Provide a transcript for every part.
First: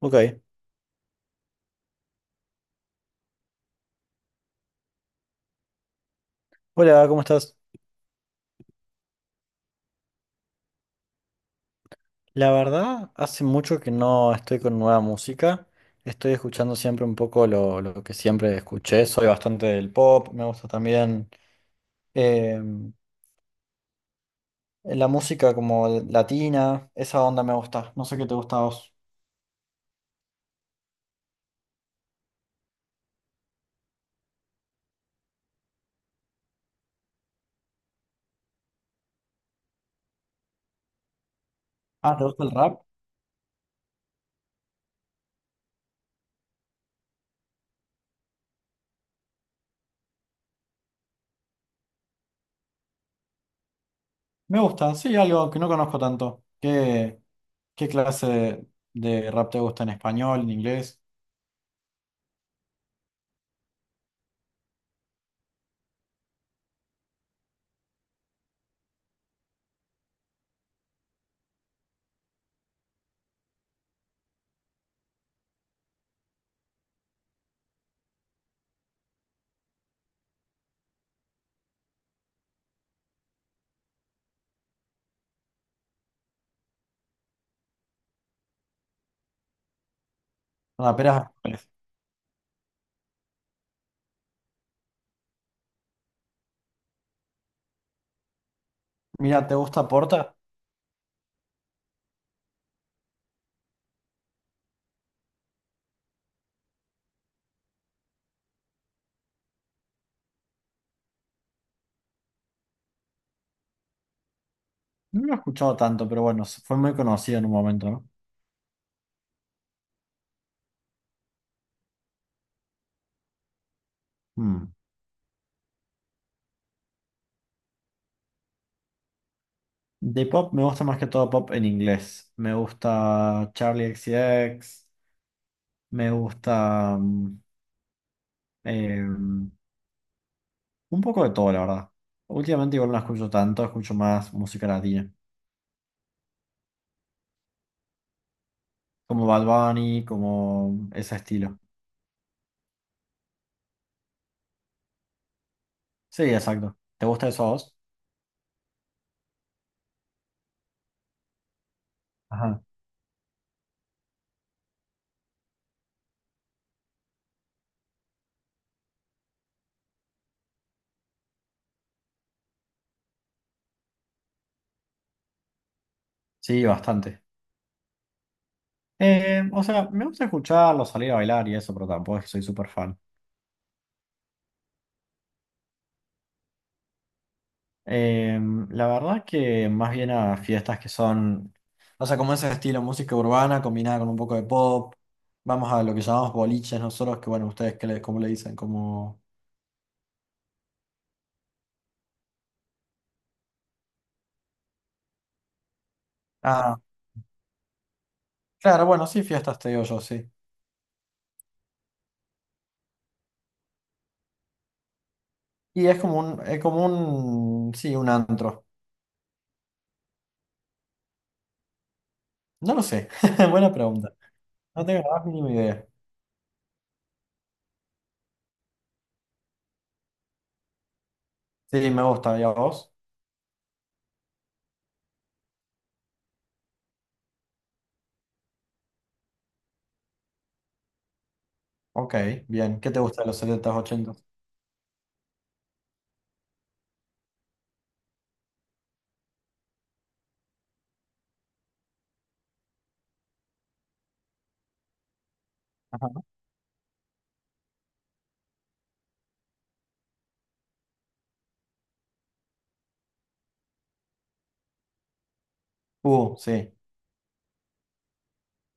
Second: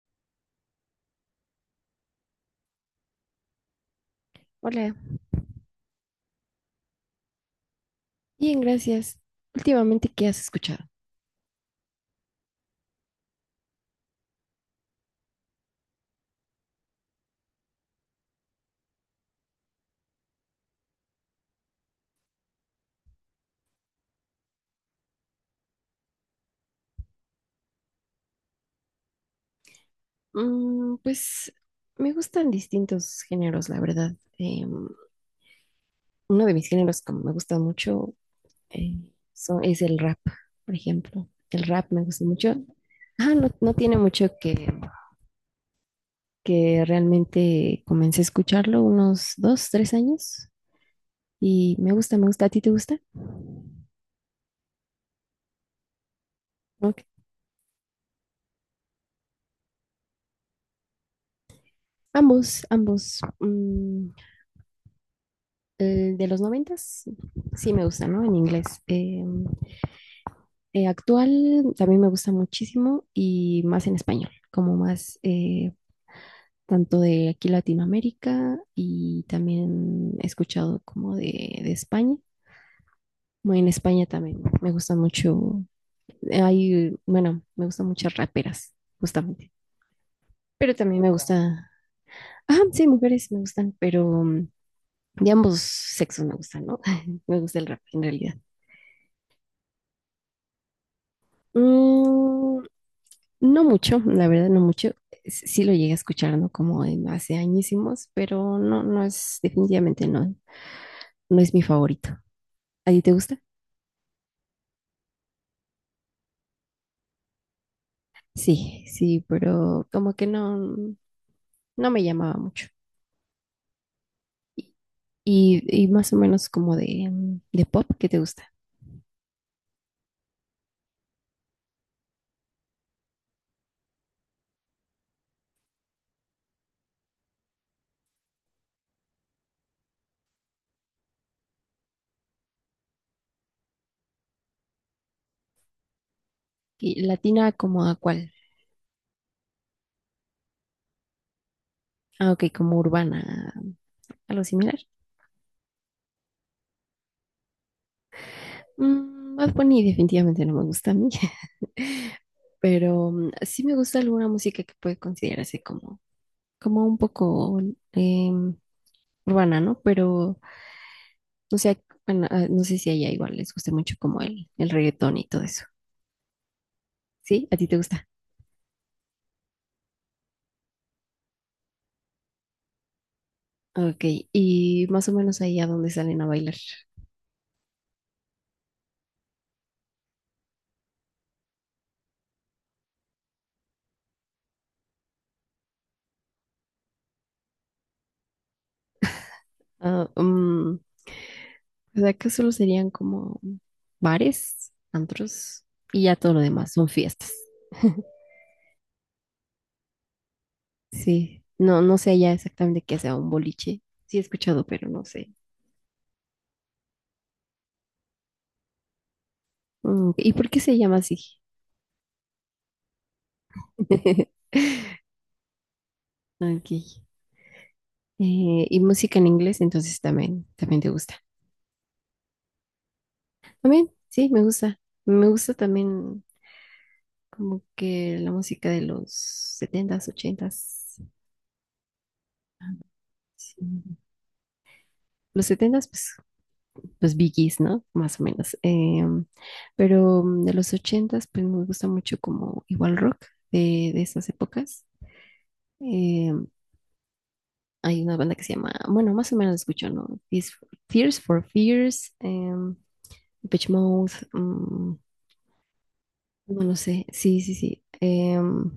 Ok. Hola, Hola, ¿cómo estás? bien, gracias. Últimamente, ¿qué has escuchado? La verdad, hace mucho que no estoy con nueva música. Estoy escuchando siempre un poco lo que siempre escuché. Soy bastante del pop, me gusta también eh, la música como latina, esa onda me gusta. No sé qué te gusta a vos. Pues me gustan distintos géneros, la verdad. Em, Uno de mis géneros que me gusta mucho eh, es el rap, por ejemplo. El rap me Ah, gusta ¿te gusta el mucho. rap? Ah, no, no tiene mucho que realmente comencé a escucharlo, unos 2, 3 años. Y me gusta, me gusta. ¿A ti te gusta? Me gusta, sí, algo que no conozco tanto. Ok. ¿Qué clase de rap te gusta, ¿en español, en inglés? Ambos, ambos. El de los noventas, sí me gusta, ¿no? En inglés. Actual también me gusta muchísimo y más en español, como más tanto de aquí Latinoamérica, y también he escuchado como de España. Bueno, en España también me gusta mucho. Hay, bueno, me gustan muchas raperas, justamente, pero también me Raperas. gusta, ah, sí, mujeres me gustan, pero de ambos sexos me gustan, ¿no? Me gusta el rap en realidad. Mira, ¿te gusta Porta? Mm, No mucho, la verdad no mucho. Sí lo llegué a escuchar, ¿no? Como en hace añísimos, pero no, no es, definitivamente no, no es mi favorito. ¿A ti te gusta? No lo he escuchado tanto, pero bueno, fue muy conocido en un momento, ¿no? Sí, sí, pero como que no, no me llamaba mucho. Y, Hmm. y más o menos como de pop, ¿qué te gusta? De pop me gusta más que todo pop en inglés. Me gusta Charlie X C X. Me gusta un poco de todo, la verdad. Últimamente igual no escucho tanto, escucho más música latina, ¿Y latina como a cuál? como Bad Bunny, como ese estilo. Ah, ok, como urbana, algo similar. Sí, exacto. ¿Te gusta eso a vos? Bad Bunny definitivamente no me gusta a mí, Ajá. pero sí me gusta alguna música que puede considerarse como un poco em, urbana, ¿no? Pero no sé, bueno, ah, no sé si a ella igual les guste mucho como el reggaetón y todo eso. Sí, bastante. ¿Sí? ¿A ti te gusta? O sea, me gusta escucharlo, salir a bailar y eso, pero tampoco es que soy súper fan. Ok, y más o menos ahí a dónde salen a bailar. Eh, la verdad que más bien a fiestas que son, o sea, como ese estilo música urbana combinada con un poco de pop. Vamos a lo que llamamos boliches nosotros, que bueno, ustedes cómo le dicen, como... Ah, o sea, que solo serían como bares, antros, y ya todo lo demás, Ah, son fiestas. claro, bueno, sí, fiestas te digo yo, sí. Sí, no, no sé ya exactamente qué sea un boliche. Sí he escuchado, pero no sé. Y es como un, sí, un antro. ¿Y por qué se llama así? No lo sé, buena pregunta. No tengo la más mínima idea. Ok. Y música en inglés, entonces también, también te gusta. Sí, me gusta, ¿y a vos? También, sí, me gusta. Me gusta también como que la música de los setentas, ochentas. Ok, bien. ¿Qué te gusta de los Sí. setenta s 80? Los setentas, pues los Biggies, ¿no? Más o menos. Pero de los ochentas, pues me gusta mucho como igual rock de esas épocas. Ajá. Em, Hay una banda que se llama, bueno, más o menos la escucho, ¿no? Tears for Fears, Depeche Mode. No Sí. lo sé. Sí, sí, sí.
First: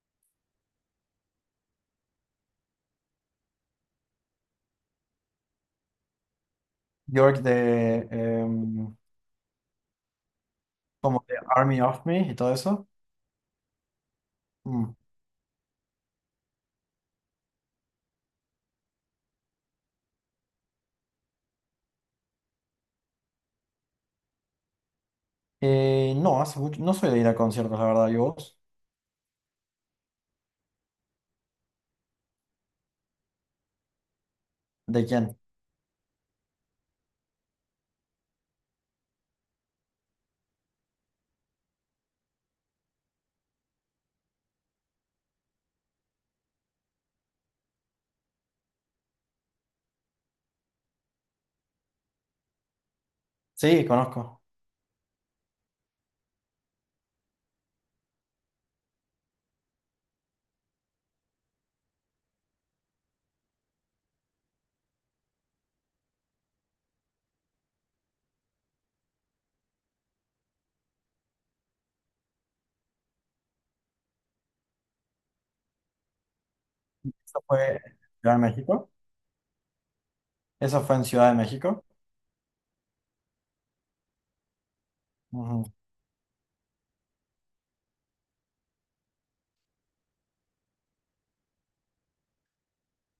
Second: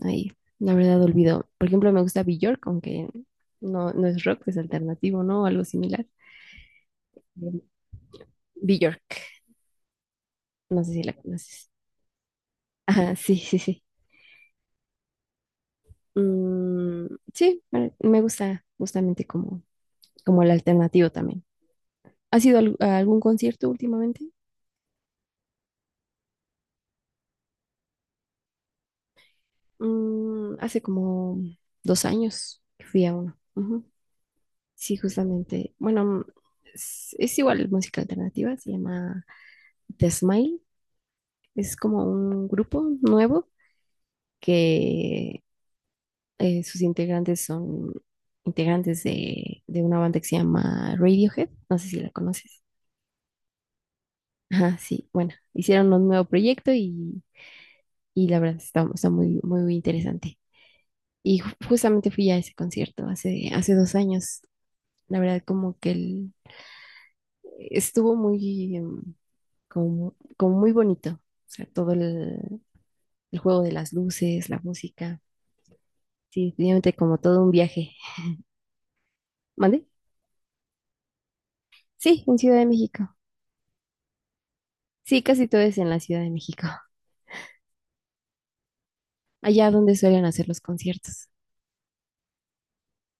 Ahí, la verdad olvido. Por ejemplo, me gusta Bjork, aunque no, no es rock, es alternativo, ¿no? O algo similar. York de, Em, Bjork, no sé si la como de conoces. Army of Me y todo eso. Ajá, sí, sí, sí. Mm. Mm, sí, me gusta justamente como el alternativo también. ¿Has ido a algún concierto últimamente? No, hace mucho, no soy de ir a conciertos, la verdad. ¿Y vos? Hace como 2 años que fui a uno. Ujú. Sí, ¿De quién? justamente. Bueno, es igual música alternativa, se llama The Smile, es como un grupo nuevo que, sus integrantes son integrantes de una banda que se llama Radiohead. No sé si la conoces. Sí, conozco. Ajá, sí, bueno, hicieron un nuevo proyecto, y la verdad está muy, muy interesante. Y justamente fui a ese concierto hace 2 años. La verdad, como que estuvo muy, como muy bonito. O sea, todo el juego de las luces, la música. Sí, definitivamente como ¿Eso todo un fue viaje. en Ciudad de México? ¿Mande? ¿Eso fue en Ciudad de México? Sí, en Ciudad de México. Sí, casi todo Ujú. es en la Ciudad de México, allá donde suelen hacer los conciertos.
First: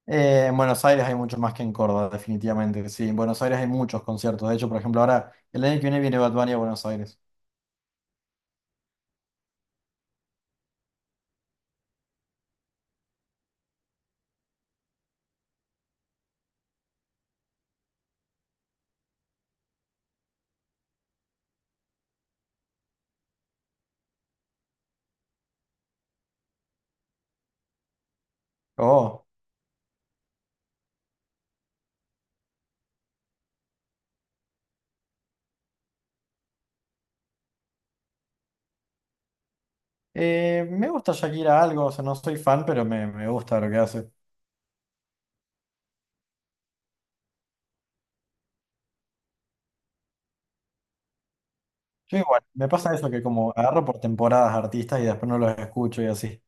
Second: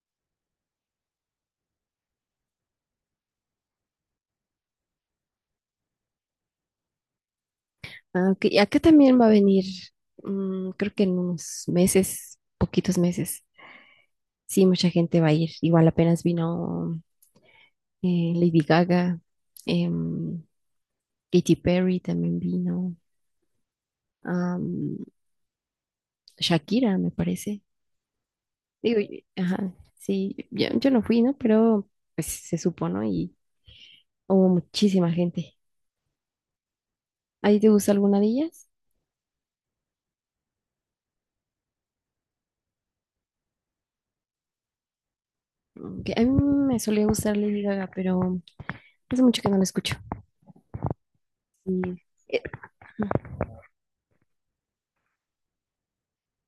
En Buenos Aires hay mucho más que en Córdoba, definitivamente. Sí, en Buenos Aires hay muchos conciertos. De hecho, por ejemplo, ahora el año que viene viene Bad Bunny a Buenos Aires. Ah, ok, y acá también va a venir, creo que en unos meses, poquitos meses. Sí, mucha gente va a ir. Igual apenas vino, Lady Gaga, em, Katy Perry también vino, am, Shakira, me parece. Digo, Oh, ajá, sí, yo no fui, ¿no? Pero pues se supo, ¿no? Y hubo muchísima gente. ¿Ahí te gusta alguna de ellas? Me gusta Shakira algo, o sea, no soy fan, pero me gusta lo que hace. A mí me solía gustar Lady Gaga, pero hace mucho que no la escucho. Y, Yo eh, igual, me pasa eso que como agarro por temporadas artistas y después no los escucho y así.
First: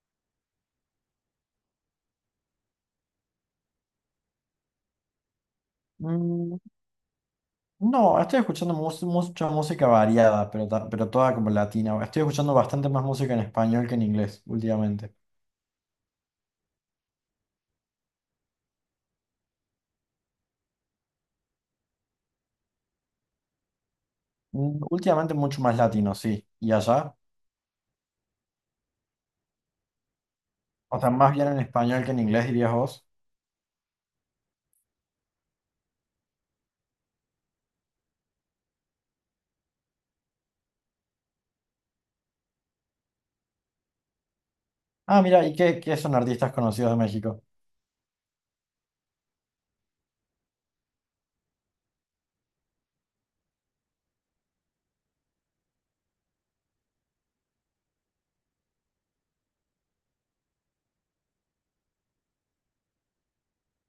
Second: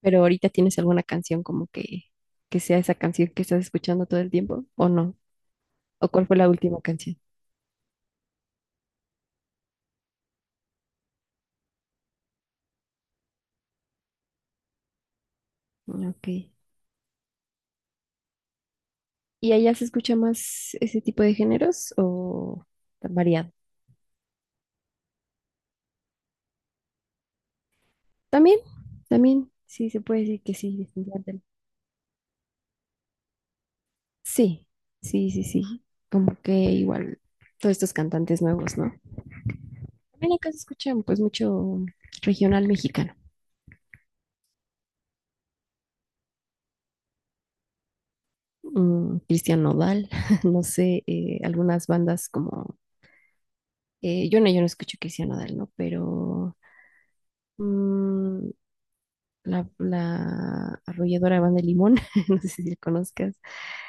pero ahorita tienes alguna canción como que sea esa canción que estás escuchando todo el tiempo, ¿o no? ¿O cuál fue la Mm, última canción? No, estoy escuchando mucha música variada, pero, pero toda como latina. Estoy escuchando bastante más música en español que en inglés últimamente. Mm. Ok. ¿Y allá se escucha más ese tipo de géneros o tan variado? Últimamente mucho más latino, sí. ¿Y allá? También, también, sí, se puede decir que sí, O sea, más definitivamente. bien en español que en inglés, dirías vos. Sí, sí, sí, sí. Como que igual todos estos cantantes nuevos, ¿no? En la casa escuchan pues mucho regional mexicano. Ah, mira, ¿y qué son artistas conocidos de México? Cristian Nodal, no sé, algunas bandas como, yo no escucho Cristian Nodal, ¿no? Pero mm, la arrolladora banda de Limón, no sé si la conozcas.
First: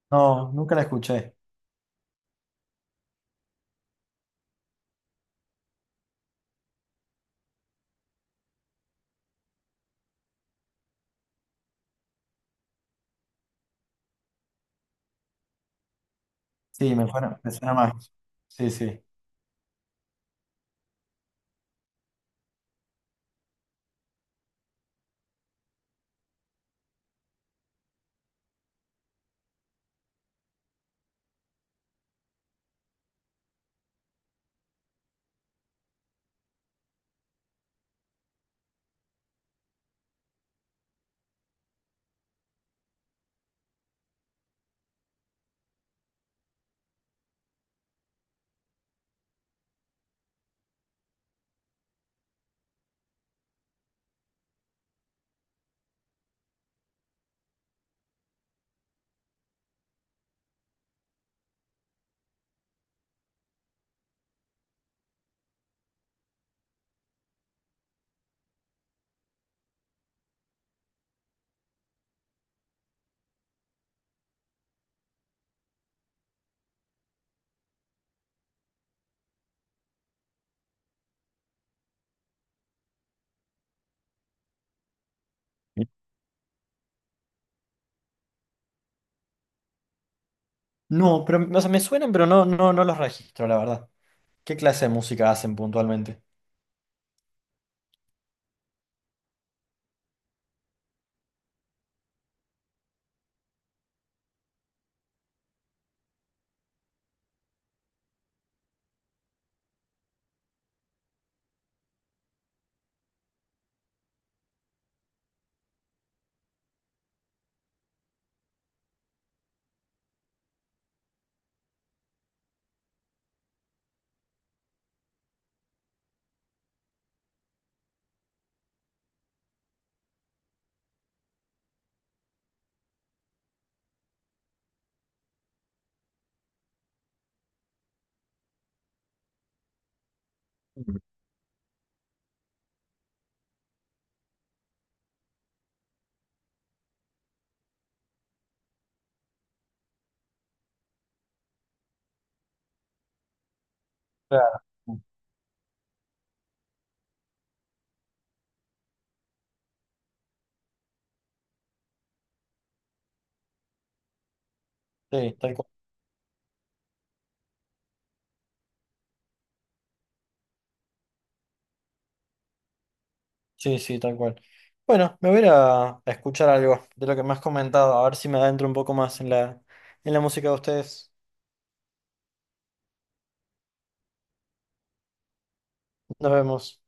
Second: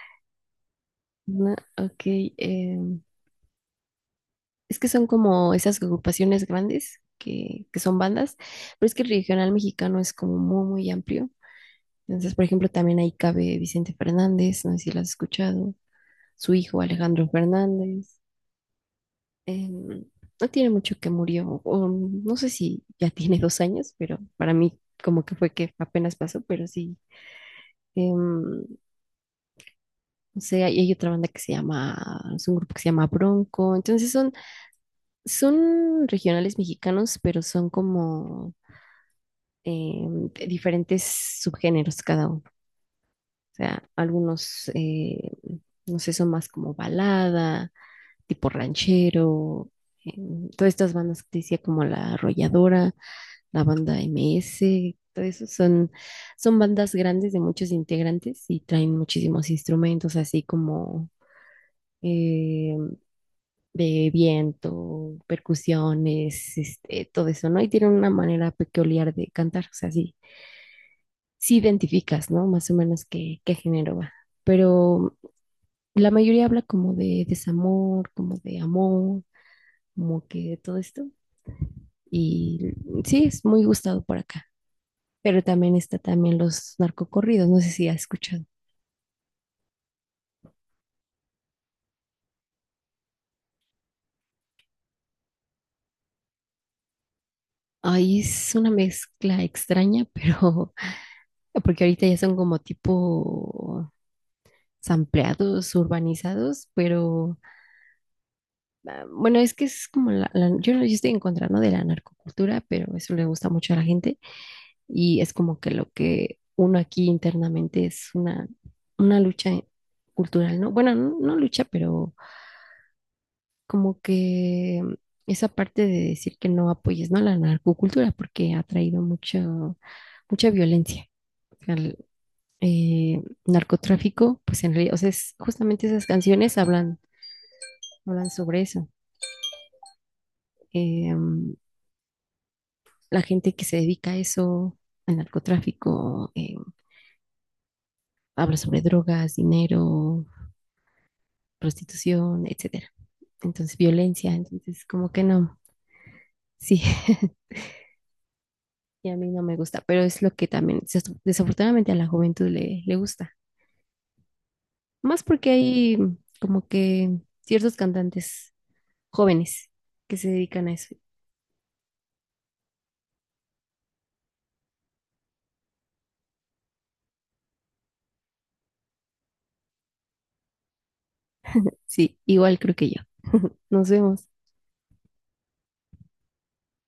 No, nunca la escuché. No, ok, eh, es que son como esas agrupaciones grandes que son bandas, pero es que el regional mexicano es como muy, muy amplio. Entonces, por ejemplo, también ahí cabe Vicente Fernández, no sé si lo has escuchado. Su hijo Sí, Alejandro me suena más. Fernández. Sí, sí. Eh, no tiene mucho que murió, o no sé si ya tiene 2 años, pero para mí como que fue que apenas pasó, pero sí. em, no sé, hay otra banda que se llama, es un grupo que se llama Bronco. Entonces son, regionales mexicanos, pero son como de diferentes subgéneros cada uno. O sea, algunos, no sé, son más como balada, tipo ranchero. Todas estas bandas que te decía como La Arrolladora, la banda MS, todo eso son, bandas grandes de muchos integrantes, y traen muchísimos instrumentos así como eh, de viento, percusiones, este, todo eso, ¿no? Y tienen una manera peculiar de cantar, o sea, sí, sí identificas, ¿no? Más o menos qué género va. Pero la mayoría habla como de desamor, como de amor, como que todo esto. Y sí, es muy gustado por acá. Pero también está también los narcocorridos, no sé si has escuchado. No, pero o sea, me suenan, pero no, no, no los registro, la verdad. ¿Qué clase de música hacen puntualmente? Ahí es una mezcla extraña, pero porque ahorita ya son como tipo sampleados, urbanizados, pero ah, bueno, es que es como yo estoy en contra, ¿no? De la narcocultura, pero eso le gusta mucho a la gente, y es como que lo que uno aquí internamente es una lucha cultural, ¿no? Bueno, no, no lucha, pero como que esa parte de decir que no apoyes, ¿no? La narcocultura, porque ha traído mucho, mucha violencia. O sea, el, narcotráfico, pues en realidad, o sea, justamente esas canciones hablan, sobre eso. Mm. Eh, mm, la gente que se dedica a eso, al narcotráfico, habla sobre drogas, dinero, prostitución, etcétera. Entonces, violencia, Claro. entonces, como que no. Sí. Y a mí no me gusta, pero es lo que también desafortunadamente a la juventud le gusta. Más Sí, porque tal cual. hay como que ciertos cantantes jóvenes que se dedican a eso. Sí, sí, tal cual. Bueno, me voy a ir a escuchar algo de lo que me has comentado, a ver si me adentro un poco más en la, música de ustedes. Sí, igual creo que yo. Nos vemos. Nos vemos.